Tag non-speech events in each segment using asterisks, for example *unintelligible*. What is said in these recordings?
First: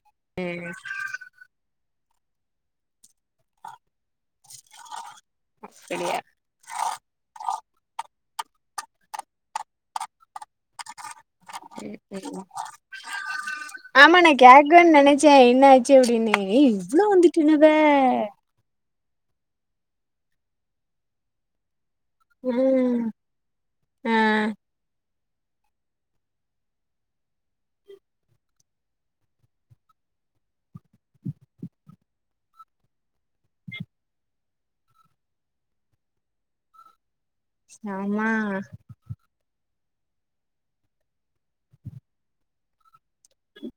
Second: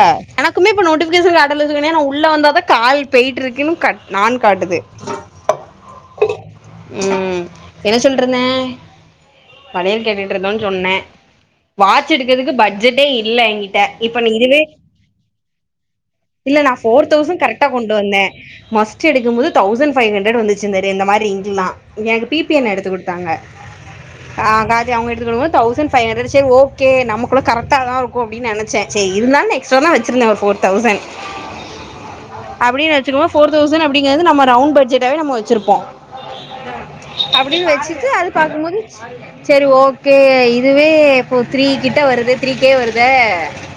அ ம் எனக்குமே இப்ப நோட்டிபிகேஷன் காட்டல சில நேரோ உள்ள வந்தாத கால் போயிட்ருக்குன்னு கட் நான் காட்டுது அப்படியா ம் வளையல் கேட்டுட்ருந்த சொன்னே ம் வாட்ச் ம் எடுக்கறதுக்கு பட்ஜெட்டே இல்ல என்கிட்ட இப்ப நீ இதுவே முழ்கு நெனச்சே என்ன ஆச்சு அப்டின்னு ஏ இல்ல இவ்ளோ வந்துட்டு என்னவே மஸ்ட்டு எடுக்கும்போது தவுசண்ட் ஃபைவ் ஹண்ட்ரட் வந்துச்சு இந்த மாரி ரிங்கேல்லா எனக்கு பிபி அண்ணே எடுத்து குடுத்தாங்க ம் ஆ காது அவ எடுத்துக்குடுக்கும்போ தவுசண்ட் ஃபைவ் ஹண்ரட் சரி ஓகே நமக்கு கூட கரெக்டா தா இருக்கும் அப்டின் நெனச்சே எக்ஸ்ட்ரா தா வச்சுருந்த ஒரு ஃபோர் தவுசண்ட் அப்டின் வெச்சுக்கோ ஃபோர் தவுசண்ட் அப்டிங்கறது நம்ம ரவுண்ட் பட்ஜெட்டாவே நம்ம வச்சிருப்போம் அப்டின் வெச்சிட்டு ஆமா அது பாக்கும்போது செரி ஓகே இதுவே இப்போ த்ரீ கிட்ட வருது த்ரீ கே வருதே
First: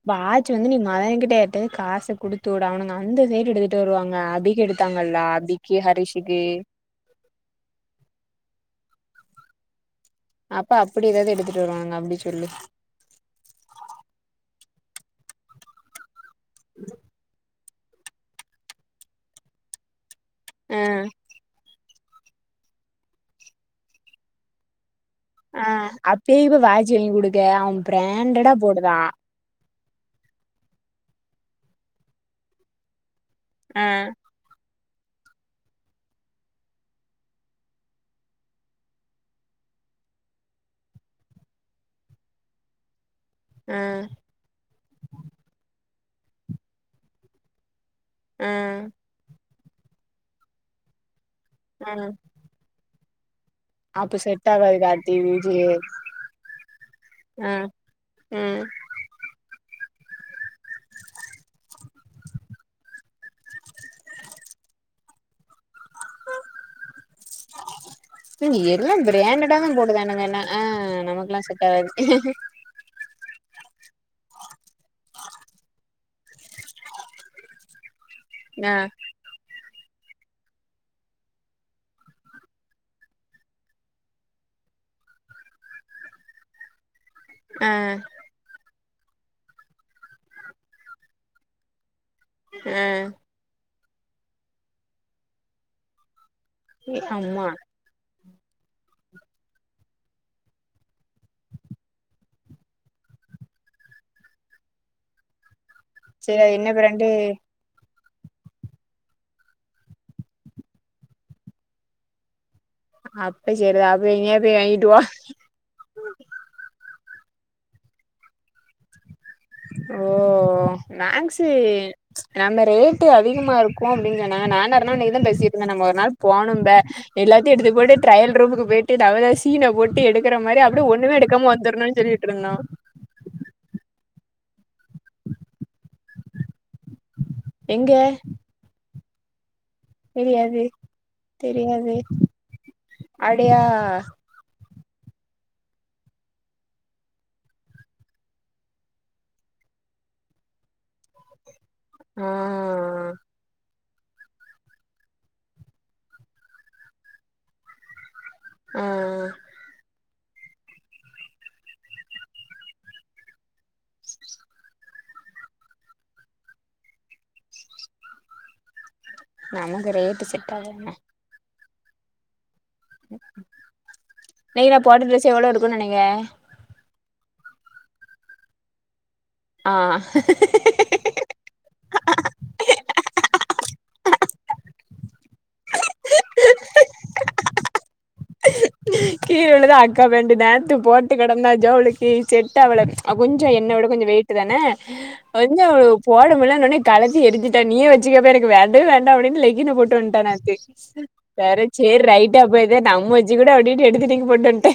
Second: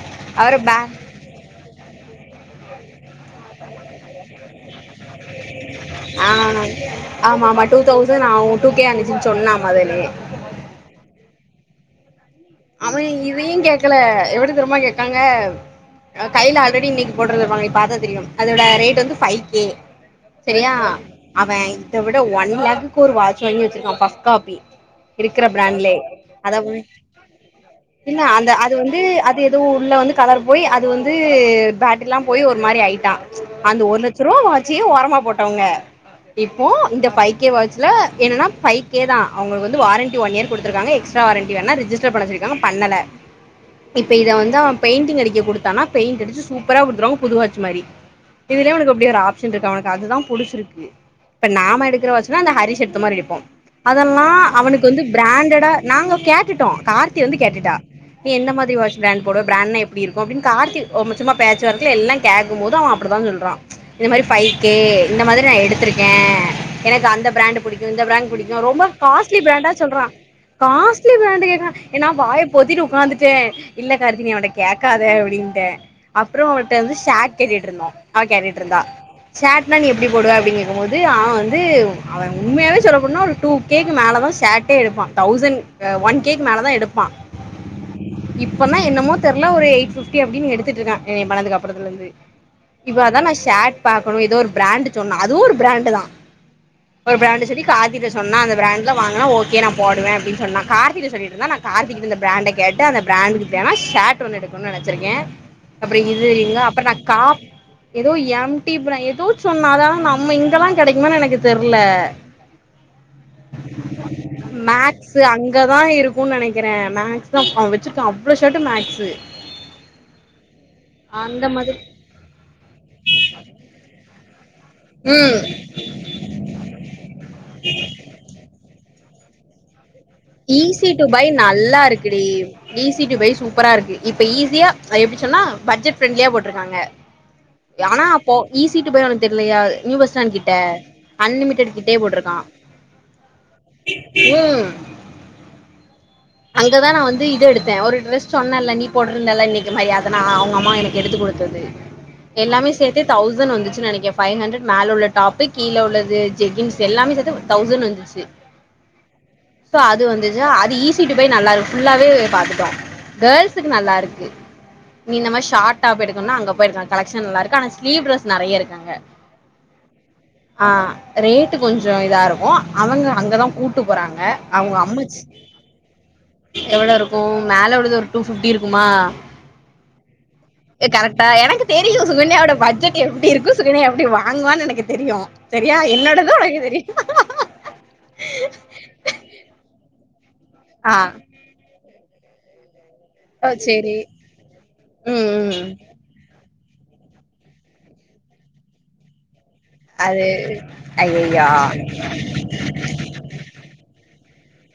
வாட்ச்சு அவரு வந்து நீ பே மய கிட்ட ட்டு காச குடுத்துவுடு அவனுங்க அந்த சைட் எடுத்துட்டு வருவாங்க அபிக்கு எடுத்தாங்கல்ல விக்கி ஆ ஹரீஷிக்கு ஆமா ஆமா டூ தவுசண் ஆவு டூ கே அனுப்ச்சன் சொன்னா மொதல்லயே அப்ப அப்டி எதாவ்து எடுத்துட்டு வருவாங்க அப்டி சொல்லி அவ இதையு கேக்கல எப்டி தெர்மா கேக்காங்க அ கைல ஆல்ரெடி இன்னைக்கு போட்னு வருவாங்க பாத்தா தெரியும் அதோட ரேட் வந்து ஃபை கே சரியா ஆ அவ இத விட ஒன் லேக்குக்கு ஒரு வாட்ச் வாங்கி வச்சிருக்கான் பஸ் காப்பி இருக்கிற பிராண்ட்லே அதாவ்து குடுகாம் என்ன அந்த அது வந்து அது எதோ உள்ள வந்து கலர் போய் அது வந்து பேட்ரி எல்லா போய் ஒரு மாரி ஆய்ட்டா அந்த ஆ ஒரு லட்ச ரூவா வாச்சே ஓரமா போட்டவங்க இப்போ இந்த ஃபை கே வாச்சுல என்னன்னா ஃபை கே தா அவுங்களுக்கு வந்து வாரண்ட்டி ஒன் இயர் குடுத்துருக்காங்க எக்ஸ் ட்டா வாரண்ட்டி வேனா ரிஜிஸ்டர் பண்ண சொல்லிருக்காங்க பண்ணல ஆ பெயிண்டிங் அடிக்க குடுத்தானா பெயிண்ட் அடிச்சி சூப்பரா குடுத்துருவாங்க புது வாட்ச் மாரி ஆ இதுலயே எனக்கு அப்டி ஒரு ஆப் ஷன் இருக்கு அவனுக்கு அதுதா புடிச்சிருக்கு இப்ப நாம ஆ எடுக்கிற வாட்ச்சுன்னா அந்த ஹரிஷ் எடுத்த மாரி எடுப்போ அப்ப அதெல்லாம் செட் ஆகாது அவனுக்கு வந்து கார்த்தி பிராண்டடா விஜய் நாங்க கேட்டுட்டோம் கார்த்தி வந்து ஆ கேட்டுட்டா நீ என்ன ம் மாதிரி வாட்ச் பிராண்ட் போடுவ பிராண்ட்னா எப்டி இருக்கும் அப்டின் கார்த்தி சும்மா பேச்சு வாக் ல எல்லாம் கேக்கமோது அவ அப்டி தா சொல்றா இந்த மாரி ஃபைக்கு இந்த மாரி நா எடுத்திருக்க ஏன்னா இப்ப அந்த பிராண்ட்டு புடிக்கும் இந்த பிராண்ட் ம் பிடிக்கு ரொம்ப எல்லா காஸ்ட்லி பிராண்டடா தா பிராண்டா சொல்றான் போடுதானுங்க என்ன ஆ காஸ்ட்லி நமக்குல்லா பிராண்டு செட் கேக்குறான் ஆகாது பொத்திட்டு உக்காந்துட்டே இல்ல கார்த்தி நீ அவன்ட்ட கேக்காத அப்புடின்ட்ட அப்புறோ அவன்ட்ட வந்து ஷாட் கேட்டிட்ருந்தோ அவன் ஆ கேட்டுட்ருந்தா ஷாட்னா நீ எப்டி போடுவ அப்டின் கேக்குமோது அவன் வந்து அவன் உண்மையாவே சொல்லப்போன்னா ஒரு டூ கேக்கு மேலதான் ஷாட்டே எடுப்பான் தௌசண் அ ஒன் கேக்கு மேலதான் எடுப்பான் அ இப்பந்தா என்னமோ தெர்ல ஒரு எய்ட் ஃபிப்டி அப்டின் எடுத்துட்ருக்கான் என்னிய பண்ணதுக்கப்புறத்துல இர்ந்து ஆ இவன்தா நான் ஷாட் பாக்கணு எதோ ஒரு பிராண்டு் சொன்னா அதுவு ஒரு பிராண்டுதா ஒரு அம்மா பிராண்டு சொல்லி கார்த்திட்ட சொன்னா அந்த பிராண்ட்ல வாங்குனா ஓகே நான் போடுவ அப்டின் சொன்னா கார்த்திட்ட சொல்லி ர்ந்தா நான் கார்த்திகிட்ட அந்த பிராண்ட கேட்டு அந்த பிராண்டுக்கு வேணா ஷர்ட் ஒன்னு எடுக்கணு நெனச்சிருக்கே அப்புறோ இது சரி அது இங்க என்ன அப்புறு நா பிராண்டு காப் எதோ எம் டி இப்புற எதோ சொன்ன அதலா நம்ம இங்கலா கெடைக்குமான் எனக்கு தெர்ல அப்ப செரிதா அது எங்யாது வாங்கிட்டு வா இங்கதா இருக்குன் நெனைக்கிறே நாங்க்ஸ்தா அவன் வச்சிருக்கான் அவ்ளோ ஷாட்டு நாக்ஸு ஓ அந்த நாங்ஸு மாதிரி நம்ம ரேட்டு அதிகமா இருக்கு அப்டின் சொன்னாங்க நானா இருந்த நீதான் ம் பேசிட்ருந்த நம்ம ஒரு நாள் போனும்ப எல்லாத்தியு எடுத்து போட்டு ட்ரையல் ரூமுக்கு போய்ட்டு நம்மதா சீன போட்டு எடு ஈஸி டூ பை நல்லா இருக்குடி இருந்தோ ஈஸ் ஸி டூ பை சூப்பரா இருக்கு இப்ப ஈஸியா அது எப்டி சொன்னா பட்ஜெட் ஃபிரெண்லியா போட்ருக்காங்க எங்க ஆனா அப்போ ஈஸி டூ பை ஒனக்கு தெர்லையா நியூ பஸ்ஸ்டாண் கிட்ட தெரியாது அன்லிமிடட் தெரியாது கிட்டே போட்ருக்கான் அப்டியா அங்கதா நா வந்து இது எடுத்த ஒரு டிரெஸ் சொன்னல நீ போட்ருந்த இன்னைக்கு மாரி அத நான் அவ்ங்க அம்மா எனக்கு எடுத்து குடு த்தது ஆ எல்லாமே சேத்து தௌசண் வந்துச்சு நெனைக்கே ஃபை ஹண்ட்ரட் மேல உள்ள டாப்பு கீழ உள்ளது ஜெக்கின்ஸ் எல்லாமே சேத்து தௌசண் வந்துச்சு ஆ சோ அது வந்துச்சா அது ஈஸ் ஸி டூ பை நல்லா இரு ஃபுல்லாவே பாத்துட்டோ கேள்ஸுக்கு நல்லா இருக்கு நீ இந்த மாதிரி ஷாட்டாப் எடுக்குண்ணா அங்க போய்ர்க்லா கலெக்ஷன் நீங்க நல்லா இருக்கு ஆனா ஸ்லீவ் டிரெஸ் நெறைய இருக்கு அங்க நமக்கு ரேட்டு செட்டாகாதுமா ரேட்டு் கொஞ்சோ இதா இருக்கு அவுங்க அங்கதா கூட்டு போறாங்க அவுங்க அம்மச் சொன்னனேங்க எவுளோ இருக்கு மேல உள்ளது ஒரு டூ ஃபிப்டி இருக்குமா ஆ எ கரெக்ட்டா எனக்கு தெரியு சுகன்யாவோட பட்ஜெட் எப்டி இருக்கு சுகன்யா எப்டி வாங்குவான் எனக்கு தெரியு சரியா என்னோடது ஒனக்கு தெரியு கீழ உள்ளது அக்கா பேண்டு நேத்து ஆ போட்டு கெடந்த ஜோலிக்கு செட்டாவுள அவ் கொஞ்சோ ஓ என்ன விட சேரி கொஞ்சு வெய்ட்டு்தான ம் கொஞ்சோ ம் போட முலன்னோனே கலட்டி எறிஞ்சிட்டா நீயே வச்சுக்கோப எனக்கு வேண்டவே வேண்டா அப்டின்ட்டு லெகின போட் டுவண்ட்டா அது நேத்து ஐயய்யோ பெற சேர் ரைட்டு அப்ப இத நம்ம வச்சுகுடு அப்டின்ட்டு எடுத்து தூக்கி போட்டு வன்ட்ட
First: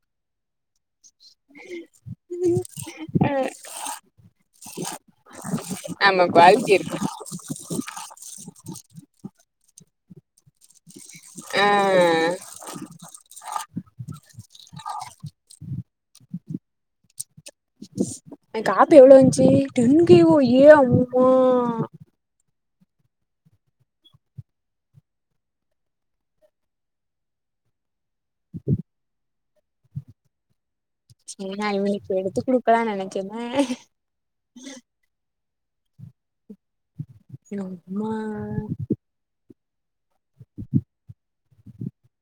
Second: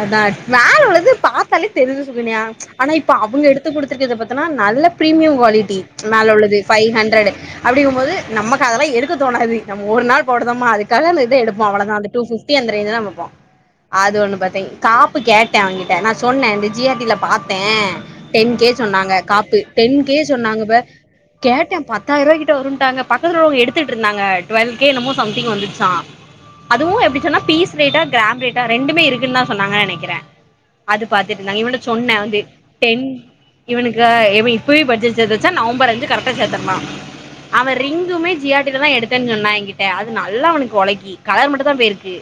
அதா மேல உள்ளது பாத்தாலே தெரிது சுகண்யா ஆனா இப்ப அவுங்க எடுத்து குடுத்துருக்கது பாத்தனா நல்ல பீரிமியம் குவாலிட்டி ஆமா மேல உள்ளது குவாலிட்டி ஃபை இருக்கு ஹண்ட்ரடு அப்டிங்கும்போது நமக்கு அதெல்லா எடுக்க தோணாது நம்ம ஒரு நாள் போடுதாமா அதுக்காக இந்த இது எடுப்போ அவளதா அந்த டூ ஆ ஃபிஃப்டி அந்த ரேன்ஞ்தா பாப்போ அது ஒன்னு பாத் காப்பு கேட்டே அவங்கிட்ட நா சொன்னே இந்த ஜி ஆர் டி ல பாத்தே டென் கே எனக்கு ஆப் சொன்னாங்க எவ்ளோ இருந்துச்சு காப்பு டென் கே ஓ ஏ சொன்னாங்க ப அம்மா கேட்டே பத்தாயிர்ரூவாகிட்ட வருன்ட்டாங்க பக்கத்துல உள்ளவ்ங்க எடுத்துக்கிட்ருந்தாங்க டுவெல் கே என்னமோ சம்திங் வந்துச்சா அதுவு எப்டி சொன்னா பீஸ் ரேட்டா கிராம் ரேட்டா ரெண்டுமே இருக்குன் தா சொன்னாங்க நெனைக்கிறே அது சரி பாத்துட்ருந்தாங்க நா இவன்ட இவனுக்கு சொன்னே வந்து எடுத்து குடுக்கலானு டென் நெனைச்சேன்னா இவனுக்கா இவெ இப்பவே பட்ஜெட் சேத்து வெச்சா நவம்பர் அஞ்சு கரெக்டா சேத்துர்லா அவெ அம்மா ரிங்குமே ஜி ஆர் டி ல தா எடுத்தேன் சொன்னா எங்கிட் ட அது நல்லா அவனுக்கு ஒழக்கி கலர் மட்டு தா போயிருக்கு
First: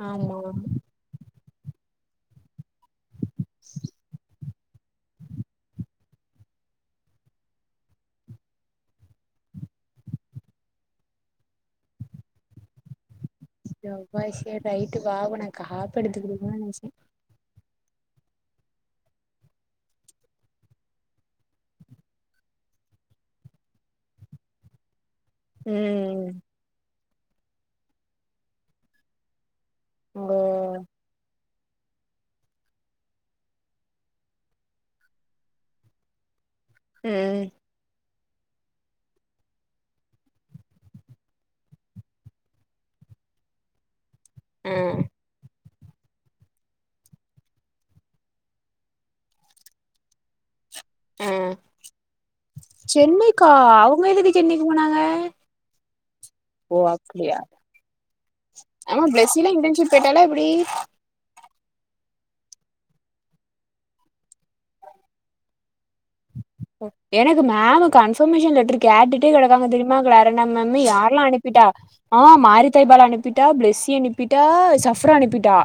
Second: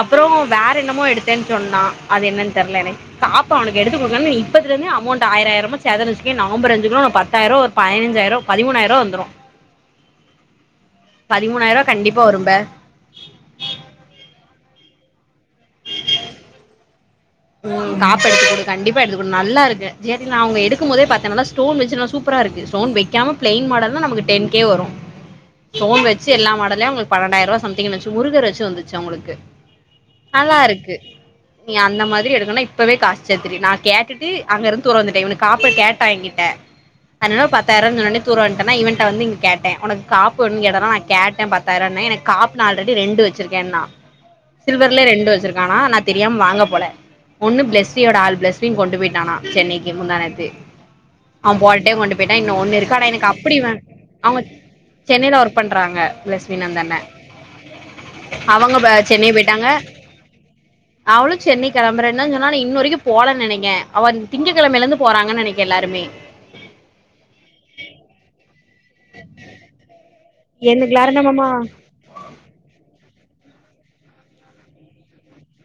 அப்பறோ ஆமா வேற என்னமோ எடுத் தேன் சொன்னா அது என்னன் தெர்ல எனக்கு காப்பு அவனுக்கு எடுத்து குடுக்லால நீ இப்பத்துலருந்தே அமௌண்ட் ஆயிர ஆயிரமா சேத்தனு வச்சுக்கயே நவம்பர் அஞ்சுகுள்ள ஒனக்கு பத்தாயிரோ ஒரு பதினஞ்சாயிரோ பதிமூனாய்ரூவா வந்துரு பதிமூணாயிரூவா கண்டிப்பா வரும்ப செவ்வாய் சேர் ரைட்டு வா ஒனக்கு காப்பு எடுத்து குடுக்கனுன் நெனச்சே ம் காப்பெடுத்துக் குடு கண்டிப்பா எடுத்து குடு நல்லா இருக்கு ஜி ஆர் டி நா அவ்ங்க எடுக்கும்போதே பாத்தே நல்லா ஸ்டோன் வெச்சு நல்லா சூப் ப்பரா இருக்கு ஸ்டோன் வெக்காம ப்ளைன் மாடல்னா நமக்கு டென் கே வரு ஸ்டோன் வெச்சு ம் எல்லா மாடல்லயு அவ்களுக்கு பன்னெண்டாயிரூவா சம்திங் வந்துச்சு முருகர் வெச்சு வந்துச்சு அவ்ங்களுக்கு ஓ அதா இருக்கு நீ அந்த மாத் திரி எடுக்கன்னா இப்பவே காசு சேத்துரு நா கேட்டுட்டு அங்கருந்து தூர வந்துட்டே இவனுக்கு காப்பு கேட்டா எங்கிட்ட ம் அதனால பாத் தாயிரூவான் சொன்னோனே தூர வந்ட்டனா இவன்ட்ட வந்து இங்க கேட்டே ஒனக்கு காப்பு வேனுன் கேட்டனா நா கேட்டே பத்தாயிரூவான்னே எனக் காப்பு நா ஆல்ரெடி ரெண்டு வெச்சிருக்கேன்னா ஆ சில்வர்லே ரெண்டு வெச்சிருக்கானா நா தெரியாம வாங்க போல ஒன்னு பிளஸ்வியோட ஆள் பிளஸ்வின் கொண்டு போய்ட்டானா சென்னைக்கு முந்தானேத்து ஆ அவ போன டைம் கொண்டு போய்ட்டா இன்னு ஒன்னு இருக்கு ஆனா எனக்கு சென்னைக்கா அப்டி வே அவங்க எதுக்கு அவ்ங்க சென்னைக்கு போனாங்க சென்னைல ஒர்க் பண்றாங்க பிளஸ் ஓ அப்டியா அவங்க ப ஆமா சென்னை பிளஸ்விலா போயிட்டாங்க இன்டென்ஷிப் போய்ட்டாலா எப்டி அவளு சென்னைக் கெளம்புறேன் தா சொன்னா ஆனா இன்ன வரைக்கு போலன் நெனைக்கே அவ திங்கக்கெழமைலருந்து போறாங்கன் நெனைக்கே எல்லாருமே எனக்கு மேமு கன்ஃபர்மேஷன் லெட்ரு கேட்டுட்டே கெடக்காங்க தெரியுமா க்லாரன்டா மேமு எனக்கு யார்லா லாரண்டமாமா அனுப்பிட்டா ஆ மாரிதய்பாலா அனுப்பிட்டா பிளெஸ்ஸி அனுப்பிட்டா சஃப்ரா அனுப்பிட்டா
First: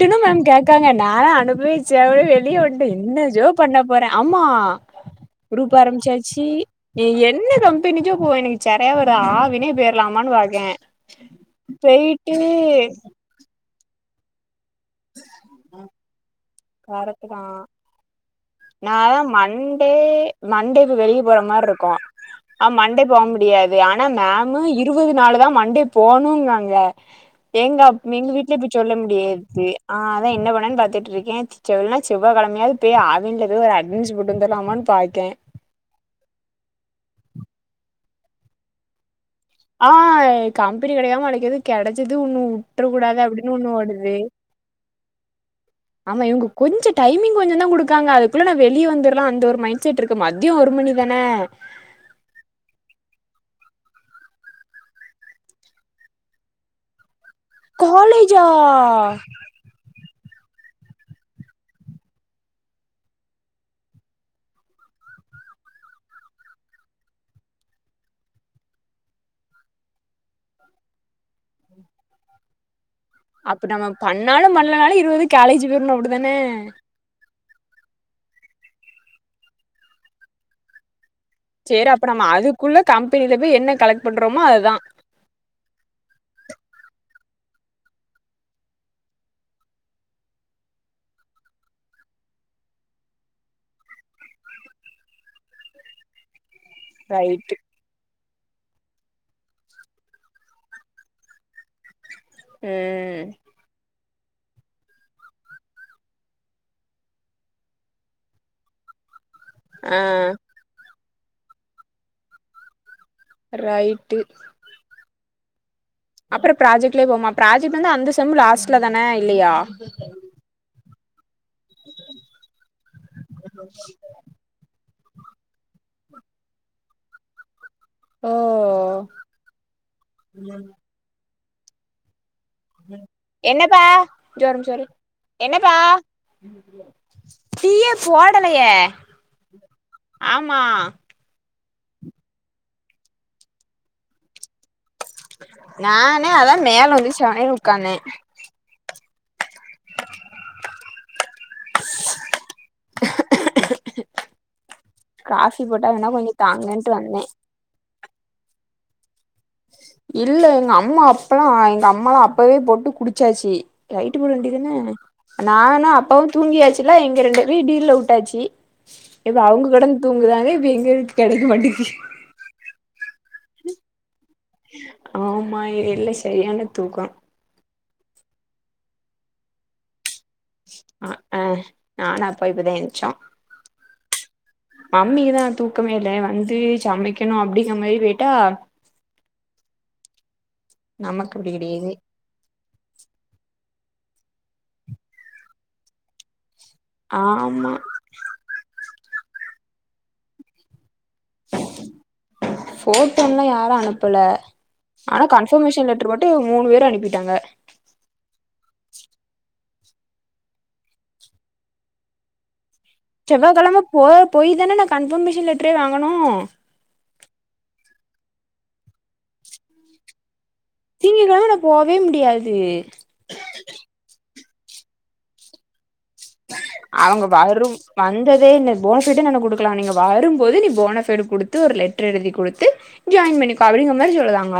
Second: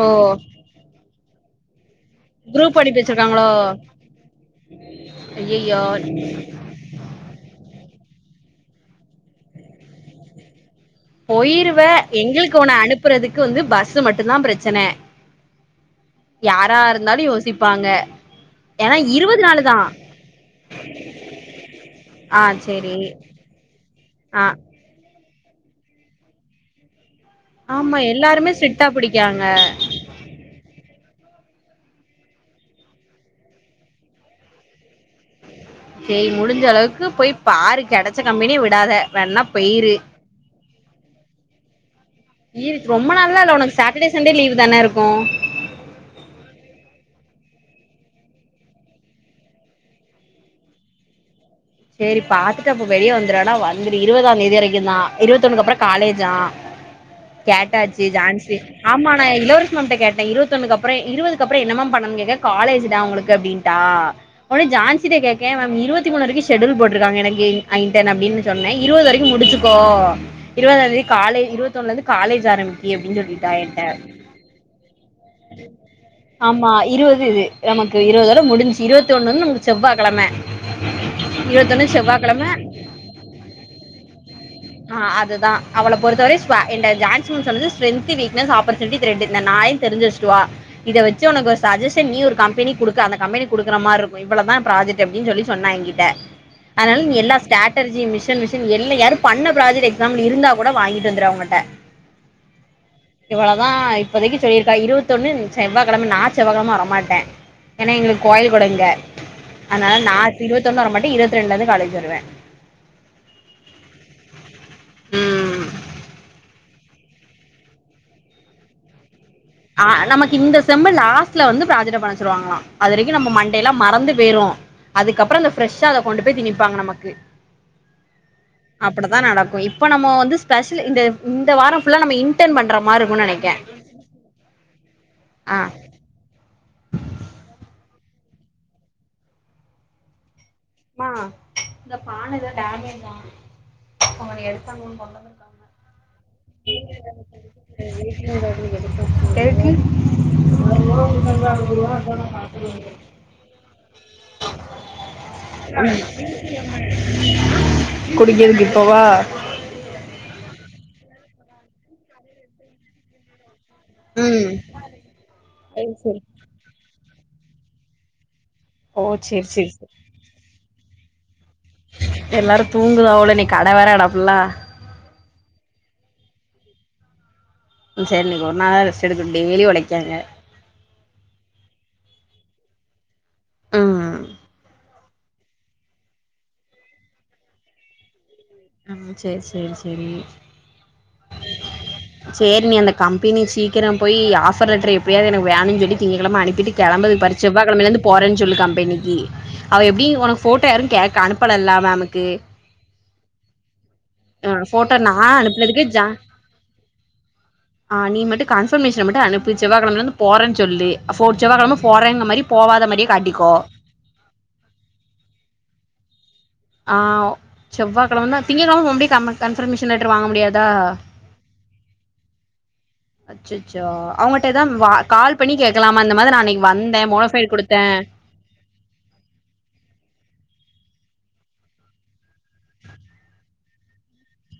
ஓ மேம் கேக்காங்க நாலா அனுப்பி வேச்சாவே வெளிய குரூப் வந்ட்டு அனுப்பி என்ன ஜோ வச்சிருக்காங்களோ பண்ண போற ஆமா குரூப் ஐயையோ ஆரம்ச்சாச்சு இ நீ என்ன கம்பெனிக்கோ போ எனக்கு செரியா வரு ஆவினே போயிர்லாமான் பாக்கே போயிருவ போயிட்டு எங்களுக்கு ஒன்ன அனுப்புறதுக்கு வந்து பஸ்ஸு மட்டுந்தா பிரச்சன யாரா இருந்தாலு யோசிப்பாங்க நா ஏன்னா அதா இருவது நாலு தான் மண்டே மண்டே இப்ப வெளிய போற மார்ருக்கு ஆ மண்டே போக முடியாது ஆனா ஆ மேமு இர் இருவது நாலு தா மண்டே போனூங்காங்க ஆமா எங்கப் எங்க எல்லாருமே வீட்ல இப்ப ஸ்ட்ரிக்டா சொல்ல பிடிக்கிறாங்க முடியாது ஆ அதா என்ன பண்ணன் பாத்துட்ருக்கே சொன்னா செவ்வா கெழமையாது போய் ஆவின்ல போய் ஒரு அட்னன்ஸ் போட்டுவந்துர்லாமான் பாக்கே சேரி முடிஞ்ச அளவுக்கு போய் பாரு கெடைச்ச கம்பெனிய விடாத வேறென்னப் ஆனா கம்பெனி கெடைக்காம அன்னைக்கு இது கெடச்சது உன்னு உட்ற கூடாது அப்டினு ஒன்னு ஓடு டர்டே சண்டே லீவு தான இருக் ஆ ஆமா இவ்ங்க கொஞ்ச டைமிங் கொஞ்ச தா குடுக்காங்க அதுக்குள்ள நா வெளிய வந்துர்லா அந்த ஒரு மைண்ட் ச்சிட்டுருக்கு மத்யோ ஒரு மணிதான செரி பாத்துட்டு அப்ப வெளிய வந்துறாலா வந்துரு இருபதாந்தேதி வரைக்கு தா இருபத்தொண்ணுக்கு அப்றோ காலேஜா கேட்டாச்சு காலேஜா ஜான்சி ஆமா நா இளவர மேம்ட கேட்டே இருவத்தொன்னுக்கப்புறோ இருவதுக்குப்புறோ என்ன மேம் பண்னூனு கேக்கே காலேஜ் டா உங்களுக்கு அப்டீன்டா ஒன்னே ஜான்சிட கேக்கே மேம் இருவத்தி மூனு வரைக்கு ஷெட்யூல் போட்ருக்காங்க எனக்கு ஐன்டென் அப்டினு சொன்னே இருவது வரைக்கு முடிச்சுக்கோ இருவதாந்தேதி காலே இருவத்தி ஒன்னுல இருந்து காலேஜ் ஆரம்பி நீ எப்டின்னு சொல்லித்தா அப்ப நம்ம என்ட பண்ணாலு பண்ணலனாலு இருவது காலேஜ் போயிரணு அப்டிதானே ஆமா *unintelligible* நமக்கு இருபது வர முடிஞ்சு இருபத்தி ஒண்ணு நமக்கு செவ்வா கெழம சேரி இருவத்தொன்னு அப்ப செவ்வா நம்ம கெழம அதுக்குள்ள கம்பெனில போய் என்ன கலெக்ட் பண்றோமோ அதுதா அ அதுதா அவள பொருத்தவரை என்ட ஜான்சி சொன்னது ஸ்பென்டிவீக்னஸ் ஆப்பர்சுனிடி *unintelligible* தெரிஞ்சு வச்சுட்டு வா இத வச்சு உனக்கு ஒரு சஜஷன் நீ ஒரு கம்பெனி கொடுக்க அந்த கம்பெனி குடுக்கற மாரி இருக் இவ்ளதா ப்ராஜெட் எப்டினு சொல்லி சொன்னா எங்கிட்ட அதனால நீ எல்லா ரைட்டு ஸ்ட்ராட்டஜி மிஷன் மிஷன் எல்ல யாரு பண்ண ப்ராஜெக்ட் எக்ஸாம்ல இருந்தா கூட வாங்கிட்டு வந்துரு அவங்கட்ட ம் இவளோதா இப்பதைக்கு சொல்லிருக்கா இருபத்தொன்னு செவ்வாகிழம நா செவ்வாகிழம வரமாட்டே ஏன்னா எங்களுக்கு கோயில் கொடுங்க அதனால ஆ நா இருபத்தொண்ணு வர மாட்டே இருபத்தி ரெண்டு தா காலேஜ் வருவே ரைட்டு ம் அப்ரோ ப்ராஜெக்ட்ல போமா ப்ராஜெக்ட் வந்து அந்த செம் லாஸ்டுல தான இல்லையா அ நமக்கு இந்த செம்மு லாஸ்ட்ல வந்து ப்ராஜெக்ட்ட பண்ணசொல்லுவாங்களா அதுவரைக்கு நம்ம மண்டேல்லா மறந்து வெறு அதுக்கப்புரோ அந்த ப்ரெஷ்ஷா அத கொண்டு போய் திணிப்பாங்க நமக்கு ஓ அப்படி தா நடக்கு இப்ப நம்ம வந்து ஸ்பெஷலு இந்த வார புல்ல நம்ம *unintelligible* பண்ற மாரி இருக்கு நெனக்கே ஜோரம் ஜோரி என்னப்பா டீயே போடலயே ஆமா ஆ இந்த பான எத டேமேஜா அவங்க எடுத்தாங்கோ நானே அ தா மேல வந்து செவனேனு உக்காந்தே எதுக்கு *inaudible* காஃபி போட்டா வேணா கொஞ்ச தாங்கன்ட்டு வந்தே குடிக்கிறதுக்கு இப்பவா இல்ல எங்க அம்மா அப்பல்லா எங்க அம்மலா அப்பவே போட்டு குடிச்சாச்சு லைட் போட ம் வேண்டியது தான நானு அது சரி அப்பாவு தூங்கியாச்சுல்லா எங்க ரெண்டு *unintelligible* டீல்ல விட்டாச்சு ஓ இப்ப சரி அவங்க சரி சரி கடன் தூங்குதானே இப்ப எங்களு கெடைக்க மாட்டேங் *unintelligible* எல்லாரு தூங்குரவோளே இன்னைக்கு கட வேற அடப்புல ஆமா எல்ல சரியான தூக்கோ சரி இன்னைக்கி ஒரு நாளவது ரெஸ்ட் எடுக்கட் டெய்லி ஒழைக்காக ஆ அ நானு அப்பாவு இப்போதே எந்ச்சோ ம் மம்மி தா தூக்கமே இல்ல வந்து சமைக்கணு அப்படிங்கிற மாரி வெ டா ம் சேரி சேரி சேரி நமக்கு அப்டி கெடயாது சேரி நீ அந்த கம்பெனி சீக்கிரம் போய் ஆஃபர் லெட்டர் எப்படியாவது எனக்கு வேணு சொல்லி திங்ககிழம அனுப்பிட்டு கெளம்புது பாரு ஆமா செவ்வாகெழமயிலந்து போறேனு சொல்லு கம்பெனிக்கு அவ எப்டி உனக்கு ஃபோட்டா யாரு கேக் கே அனுப் அனுப்பலல்ல மேமுக்கு ஃபோட்டோல்லா யாரு அனுப்பல அ ஃபோட்டோ நா ஆனா அனுப்புனதுக்கு கன்ஃபர்மேஷன் லெட்டர் மட்டு மூணு பேரு அனுப்பிட்டாங்க ஆஹ் நீ மட்டு கன்பர்மேஷன் மட்டு அனுப்பு செவ்வாகெழமயிலந்து போறேனு சொல்லு ஃபோ செவ்வாகெழமயிலந்து போறேங்க மாரி போவாத மாரியே காட்டிக்கோ செவ்வாகெழம போய் போய் தானே நா கன்ஃபர்மேஷன் லெட்டரே வாங்கணு ஆஹ் செவ்வாகிழம திங்ககிழம மறுபுடி கன்ஃபர்மேஷன் லெட்டர் வாங்க முடியாது திங்க கிழம நா போவே முடியாது அச்சச்சோ அவங்கட்ட எதா கால் பண்ணி கேட்கலாமா அந்த மாரி நா அன்னைக்கு வந்தே போனஃபைட் கொடுத்தே வர்ரதே இல்ல போனஃபைடே நா இன்னு கொடுக்கலா நீங்க வரும்போது நீ போனஃபைட கொடுத்து ஒரு லெட்ரு எழுதி கொடுத்து ஜாயின் பண்ணிக்கோ அப்டிங்கிற மாரி சொல்லுதாங்க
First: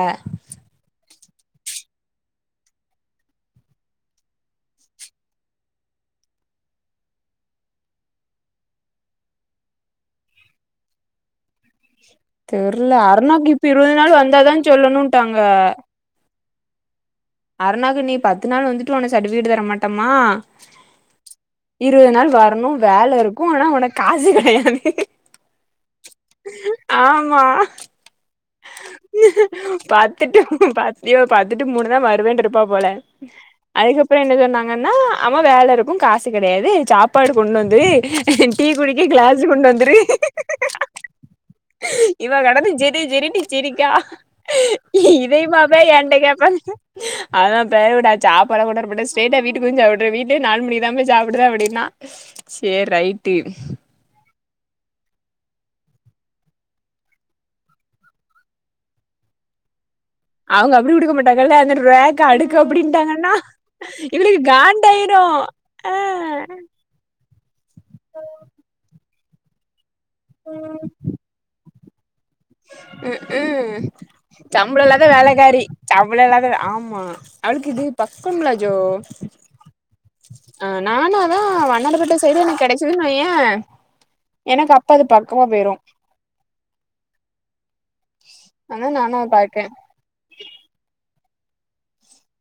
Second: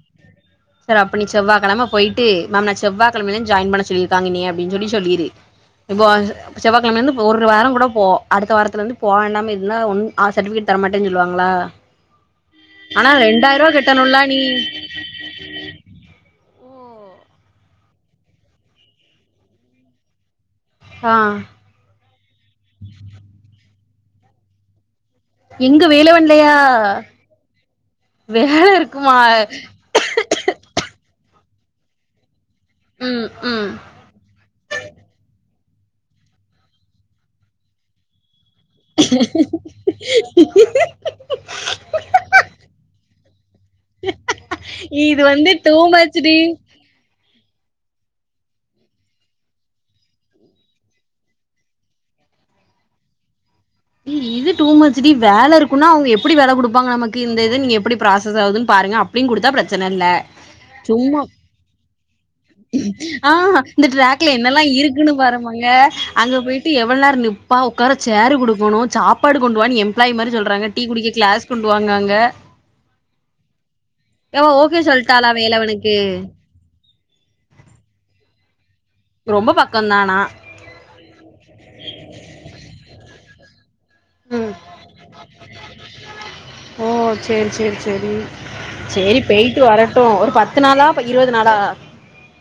சர் அப்ப நீ செவ்வா கழம போய்ட்டு மேம் நா செவ்வாகிழமைல ஜாயின் பண்ண சொல்லிருக்காங்க எனிய அப்டின்னு சொல்லி சொல்லிரு இப வாச்சு செவ்வாகிழமலருந்து ஒரு வாரோ கூட போ அடுத்த வாரத்ல இருந்து போ வேண்டாம இருனா ஒன் ஆ சர்டிபிகேட் தரமாட்டேனு சொல்லுவாங்ளா தெர்ல அருணாக்கு இப்ப இருபது நாள் கட்டணும்ல நீ வந்தாதா சொல்லணுன்டாங்க ஓ! அர்ணாக்கு நீ பத்து நாள் வந்துட்டு உன்ன சட்டிஃபிகேட்டு தர மாட்டேமா ஆஹ் இருவது நாள் வரணு வேல இருக்கு ஆனா உனக்கு காசு கிடையாது எங்க வேலவன்லயா ஆமா வேல இருக்குமா த்துட்டு பாத்துடியோ பாத்துட்டு மூணு தா வருவேன்ட்ருக்கு ப்பா போல ம் ம் அதுக்கப்புறோ என்ன சொன்னாங்கன்னா அவா வேல இருக் க்கும் காசு கிடையாது சாப்பாடு கொண்டு வந்து டீ குடிக்க கிளாசு கொண்டு வந்துரு இவா கடந்து சிரி சிரி சிரிக்கா இது இதே வந்து மாரி டூ தா என்ட மச் டி கேப்பாங்க அதா பிறவு நா சாபாடே கொண்ட வரமாட்டே ஸ்ட்ரெய்ட்டா வீட்டுக்கு வந்து சாப்ட்ருவே வீட்லயே நாலு மணிக்கு தாம்பே சாப்பிடுவே அப்டின்னா சேர் ரைட்டு இது டூ மச் டி வேல இருக்குன்னா அவங்க எப்டி வேல கொடுப்பாங்க நமக்கு இந்த இத நீங்க எப்படி ப்ராசஸ் ஆகுதுனு பாருங்க அப் ப்டின்னு கொடுத்தா பிரச்சன இல்ல அவங்க அப்டி குடுக்க சும்மா மாட்டாங்கல்ல அந்த ரேக் அடுக்கு ஆ அப்டின்ட்டாங்கன்னா இந்த டிராக்ல இவளுக்கு என்னலா இருக்குன்னு காண்டாயிரு பாரும்மா ல்ல அங்க ஆ போய்ட்டு எவ் எவ்ளோ நேரோ நிப்பா உக்கார சேரு குடுக்கணு சாப்பாடு கொண்டு வானு எம்ப்ளாய் மாரி சொல்றாங்க டீ குடிக்க கிளாஸ் சொல்லுவாங்க அங்க உம் உம் அவ ஓகே சம்பளோ இல்லாத சொல்ட்டாளா வேலக்காரி வேலவனுக்கு சம்பளோ இல்லாத ஆமா அவளுக்கு இது பக்கம்ள ஜோ ரொம்ப பக்கதா ஆனா ஆ நானு அதா வண்ணாரபேட்ட சைடே எனக்கு கிடச்சுருனு வய்யே உம் ஓ சேரி சேரி சேரி அதா நானு சேரி அத போய்ட்டு பாக்கே வரட்டு ஒரு பத்து நாளா இருவது நாளா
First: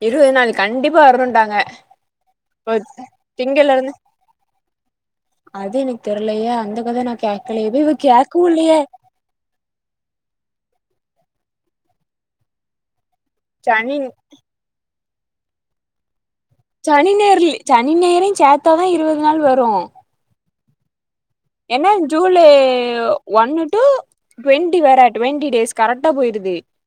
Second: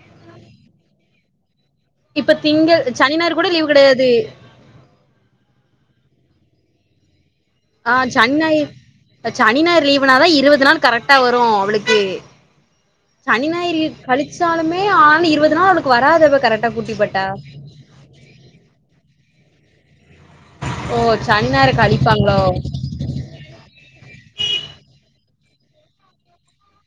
இருவது நாலு கண்டிப்பா வரணுன்ட்டாங்க இப்ப திங்கள் சனி ஞாயிறு கூட லீவ் கிடையாது அது எனக்கு தெர்லயே அந்த கத நா கேக் ஆ சன் ஞாயிர் சனி ஞாயிறு லீவுனாதா இருவது நாள் கரெக்டா வரு அவளுக்கு சனி ஞாயிர் லீவ் கழிச்சாலுமே ஆனாலு இருவது நாள் அவளுக்கு வராது அவ கரெட் சனி ஞாயிர் லீ சனி ஞாயிரயு சேத்தாதா இருவது நாள் வரு ஓஹ் என்ன ஜூலே ஓ ஒன்னு டூ டுவெண்ட்டி வேற டுவெண்ட்டி டேஸ் கரெக்டா போயிருது